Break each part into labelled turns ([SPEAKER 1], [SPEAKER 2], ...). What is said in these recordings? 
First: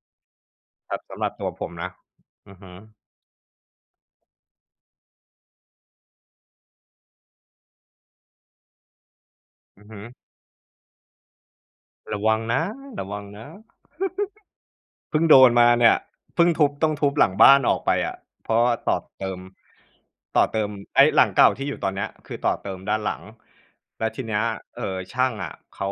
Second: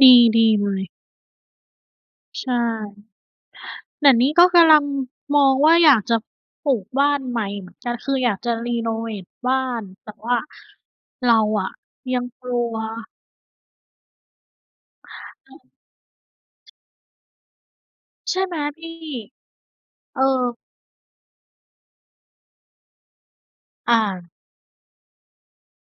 [SPEAKER 1] ดี ดีเลย
[SPEAKER 2] ครับ สำหรับตัวผมนะ
[SPEAKER 1] ใช
[SPEAKER 2] อ
[SPEAKER 1] ่
[SPEAKER 2] ือฮึ
[SPEAKER 1] แต่นี่ก็กำลัง มองว่าอยากจะปลูกบ้านใหม่เหมือนกัน คืออยากจะเรโนเวตบ้า
[SPEAKER 2] อ
[SPEAKER 1] น
[SPEAKER 2] ือฮึ
[SPEAKER 1] แต่ว่าเราอะย
[SPEAKER 2] ร
[SPEAKER 1] ั
[SPEAKER 2] ะ
[SPEAKER 1] ง
[SPEAKER 2] วัง
[SPEAKER 1] กล
[SPEAKER 2] น
[SPEAKER 1] ั
[SPEAKER 2] ะ
[SPEAKER 1] ว
[SPEAKER 2] ระวังนะ เพิ่งโดนม
[SPEAKER 1] เ
[SPEAKER 2] า
[SPEAKER 1] ออ
[SPEAKER 2] เนี่ย เพิ่งทุบ ต้องทุบหลังบ้านออกไปอะ
[SPEAKER 1] ใช่
[SPEAKER 2] เพ
[SPEAKER 1] ไ
[SPEAKER 2] ร
[SPEAKER 1] ห
[SPEAKER 2] า
[SPEAKER 1] ม
[SPEAKER 2] ะว่า
[SPEAKER 1] พี่?
[SPEAKER 2] ต่อเติม
[SPEAKER 1] เออ
[SPEAKER 2] ต่อเติมไอ้หลังเก่าที่อยู่ตอนเนี้ย คือต่อเติมด้านหลัง
[SPEAKER 1] อ
[SPEAKER 2] แล้วท
[SPEAKER 1] า
[SPEAKER 2] ีเนี้ย เอ่อ ช่างอะเขา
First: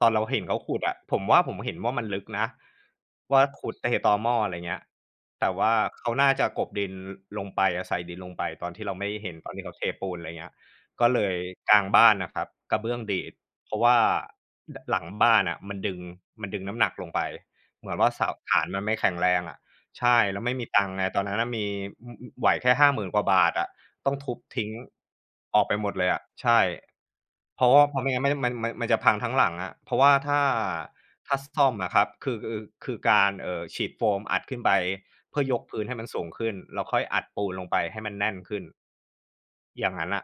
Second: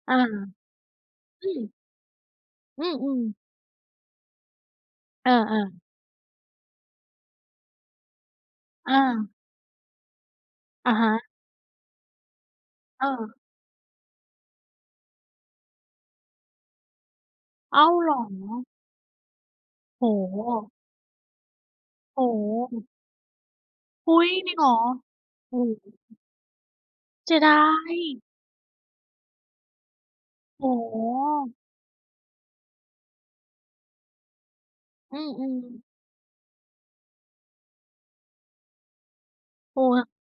[SPEAKER 2] ตอน
[SPEAKER 1] อา
[SPEAKER 2] เราเห็นเขาขุดอะ ผมว่า
[SPEAKER 1] อื
[SPEAKER 2] ผมเห
[SPEAKER 1] ม
[SPEAKER 2] ็นว่ามันลึกนะ
[SPEAKER 1] อืม ๆ
[SPEAKER 2] ว่าขุดไอ้ตอหม้อ อะไรอย่างเงี้ย
[SPEAKER 1] เออ
[SPEAKER 2] แต่ว่า
[SPEAKER 1] ๆ
[SPEAKER 2] เขาน่าจะกลบดินลงไป ใส่ดินลงไปตอนที่เ
[SPEAKER 1] เ
[SPEAKER 2] ราไม่ได้เห
[SPEAKER 1] ออ
[SPEAKER 2] ็น ตอนที่เขาเทปูน อะไรอย่างเงี้ย
[SPEAKER 1] อะ
[SPEAKER 2] ก
[SPEAKER 1] ฮ
[SPEAKER 2] ็เ
[SPEAKER 1] ะ
[SPEAKER 2] ลย กลางบ้านน่ะครับกระเบื้อง
[SPEAKER 1] เ
[SPEAKER 2] ดี
[SPEAKER 1] ออ
[SPEAKER 2] ด เพราะว่า ล หลังบ้านน่ะมันดึง มันดึงน้ำหนักลงไป
[SPEAKER 1] อ้
[SPEAKER 2] เ
[SPEAKER 1] า
[SPEAKER 2] หมื
[SPEAKER 1] ว
[SPEAKER 2] อนว
[SPEAKER 1] เห
[SPEAKER 2] ่า
[SPEAKER 1] รอ?
[SPEAKER 2] เสา ฐานมันไม่แข็งแรงอะ ใ
[SPEAKER 1] โอ
[SPEAKER 2] ช
[SPEAKER 1] ้
[SPEAKER 2] ่ แ
[SPEAKER 1] โ
[SPEAKER 2] ล้วไม่มี
[SPEAKER 1] ฮ
[SPEAKER 2] ตังค์ไง ตอนนั้นน่ะมี อ อ
[SPEAKER 1] โอ้โ
[SPEAKER 2] ไหวแค่
[SPEAKER 1] ฮ
[SPEAKER 2] 50,000 กว่าบาทอะ ต
[SPEAKER 1] อ
[SPEAKER 2] ้
[SPEAKER 1] ุ
[SPEAKER 2] อ
[SPEAKER 1] ๊
[SPEAKER 2] งท
[SPEAKER 1] ย
[SPEAKER 2] ุบ
[SPEAKER 1] จริง
[SPEAKER 2] ท
[SPEAKER 1] เห
[SPEAKER 2] ิ้
[SPEAKER 1] ร
[SPEAKER 2] ง
[SPEAKER 1] อ? โอ
[SPEAKER 2] อ
[SPEAKER 1] ้
[SPEAKER 2] อกไป
[SPEAKER 1] โฮ
[SPEAKER 2] หมดเลยอะ ใช่
[SPEAKER 1] เสียด
[SPEAKER 2] เ
[SPEAKER 1] า
[SPEAKER 2] พราะว่า เพราะไม่งั
[SPEAKER 1] ย
[SPEAKER 2] ้น ไม่ มัน มัน มันจะพังทั้งหลังอะ เพราะว่าถ้า
[SPEAKER 1] โอ้โฮ
[SPEAKER 2] ถ้าซ่อมอะครับ คือ อ คือการ เอ่อ ฉีดโฟมอัดขึ้นไป
[SPEAKER 1] อื
[SPEAKER 2] เพื่อย
[SPEAKER 1] ม
[SPEAKER 2] กพื้
[SPEAKER 1] ๆ
[SPEAKER 2] นให้มันสูงขึ้น แล้วค่อยอัดปูนลงไปให้มันแน่นขึ้น
[SPEAKER 1] โอ้
[SPEAKER 2] อย่าง
[SPEAKER 1] โฮ
[SPEAKER 2] งั้นน่ะ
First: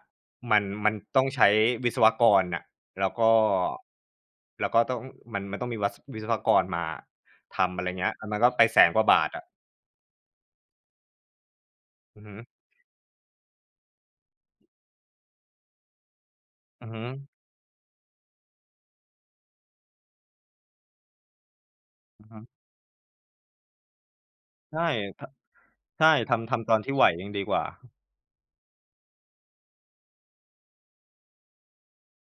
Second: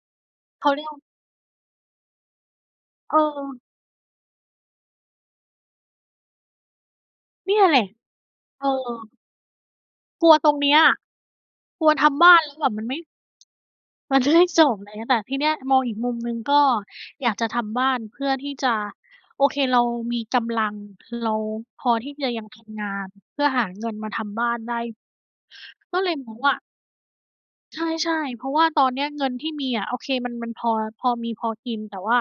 [SPEAKER 2] มั
[SPEAKER 1] เ
[SPEAKER 2] น
[SPEAKER 1] ขาเรี
[SPEAKER 2] ม
[SPEAKER 1] ย
[SPEAKER 2] ั
[SPEAKER 1] ก
[SPEAKER 2] นต้องใช้วิศวกรน่ะ แล้ว
[SPEAKER 1] เ
[SPEAKER 2] ก็
[SPEAKER 1] ออ
[SPEAKER 2] แล้วก็ต้อง มัน มันต้องมีวัศ วิศวกรมา
[SPEAKER 1] เนี่
[SPEAKER 2] ท
[SPEAKER 1] ยแ
[SPEAKER 2] ำ
[SPEAKER 1] หล
[SPEAKER 2] อะไ
[SPEAKER 1] ะ
[SPEAKER 2] รอย่างเงี้ย อา มันก็ไ
[SPEAKER 1] เ
[SPEAKER 2] ป
[SPEAKER 1] อ
[SPEAKER 2] 100,000 กว่า
[SPEAKER 1] อ
[SPEAKER 2] บาทอะ
[SPEAKER 1] กลัวตรงเนี้ย กลัวท
[SPEAKER 2] อื
[SPEAKER 1] ำ
[SPEAKER 2] อ
[SPEAKER 1] บ
[SPEAKER 2] ฮ
[SPEAKER 1] ้าน
[SPEAKER 2] ึ
[SPEAKER 1] แล้วแบบมันไม่ มันจะไม่จบ ไรเงี้ย แต่ทีเนี้ยมองอีกมุมหนึ่งก็
[SPEAKER 2] อือฮึ
[SPEAKER 1] อยากจะทำบ้านเพื่อที่จะ โอเค เรามีกำลัง เราพอที่
[SPEAKER 2] อื
[SPEAKER 1] จ
[SPEAKER 2] อ
[SPEAKER 1] ะ
[SPEAKER 2] ฮ
[SPEAKER 1] ยั
[SPEAKER 2] ึ
[SPEAKER 1] งทำงานเพื่อหาเงินมาทำบ้านไ
[SPEAKER 2] ใ
[SPEAKER 1] ด
[SPEAKER 2] ช
[SPEAKER 1] ้
[SPEAKER 2] ่ ท
[SPEAKER 1] ก็
[SPEAKER 2] ใช
[SPEAKER 1] เ
[SPEAKER 2] ่
[SPEAKER 1] ลยม
[SPEAKER 2] ท
[SPEAKER 1] องว
[SPEAKER 2] ำ
[SPEAKER 1] ่
[SPEAKER 2] ท
[SPEAKER 1] า
[SPEAKER 2] ำตอนที่ไหวยังดีกว่า
[SPEAKER 1] ใช่ ๆ เพราะว่าตอนเนี้ยเงินที่มีอะ โอเค มัน มันพอ พอมีพอกิน แต่ว่า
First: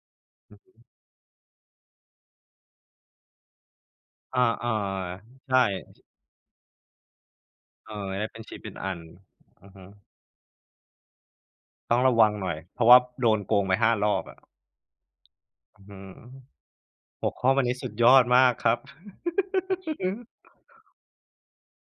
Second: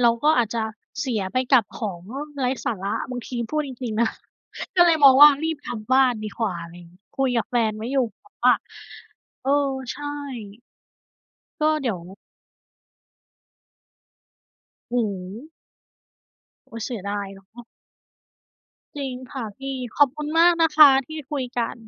[SPEAKER 1] เราก็อาจ
[SPEAKER 2] อ
[SPEAKER 1] จะ
[SPEAKER 2] ืม
[SPEAKER 1] เสียไปกับของนู่น ไร้สาระบางที พูดจริง ๆ นะ
[SPEAKER 2] อา เออ
[SPEAKER 1] ก็เลยมองว่ารี
[SPEAKER 2] ใช
[SPEAKER 1] บ
[SPEAKER 2] ่
[SPEAKER 1] ทำบ้านดีกว่า อะไรอย่างเงี้ย คุยกับแฟนไว้
[SPEAKER 2] เออ
[SPEAKER 1] อยู่
[SPEAKER 2] ได
[SPEAKER 1] แ
[SPEAKER 2] ้
[SPEAKER 1] บ
[SPEAKER 2] เ
[SPEAKER 1] บ
[SPEAKER 2] ป็น
[SPEAKER 1] ว
[SPEAKER 2] ช
[SPEAKER 1] ่า
[SPEAKER 2] ิ้นเป็นอัน
[SPEAKER 1] เออ
[SPEAKER 2] อือฮึ
[SPEAKER 1] ใช่ ก็เดี๋
[SPEAKER 2] ต้
[SPEAKER 1] ย
[SPEAKER 2] อ
[SPEAKER 1] ว
[SPEAKER 2] งระวังหน่อย เพราะว่าโดนโกงไป 5 รอบอะ
[SPEAKER 1] หือ
[SPEAKER 2] อื้อฮือ
[SPEAKER 1] โอ๊ย เสียดา
[SPEAKER 2] ห
[SPEAKER 1] ย
[SPEAKER 2] ัว
[SPEAKER 1] เน
[SPEAKER 2] ข
[SPEAKER 1] า
[SPEAKER 2] ้อวั
[SPEAKER 1] ะ
[SPEAKER 2] นนี้สุดยอดมากครับ
[SPEAKER 1] จริงค่ะพี่ ขอบคุณมากนะคะที่คุยกัน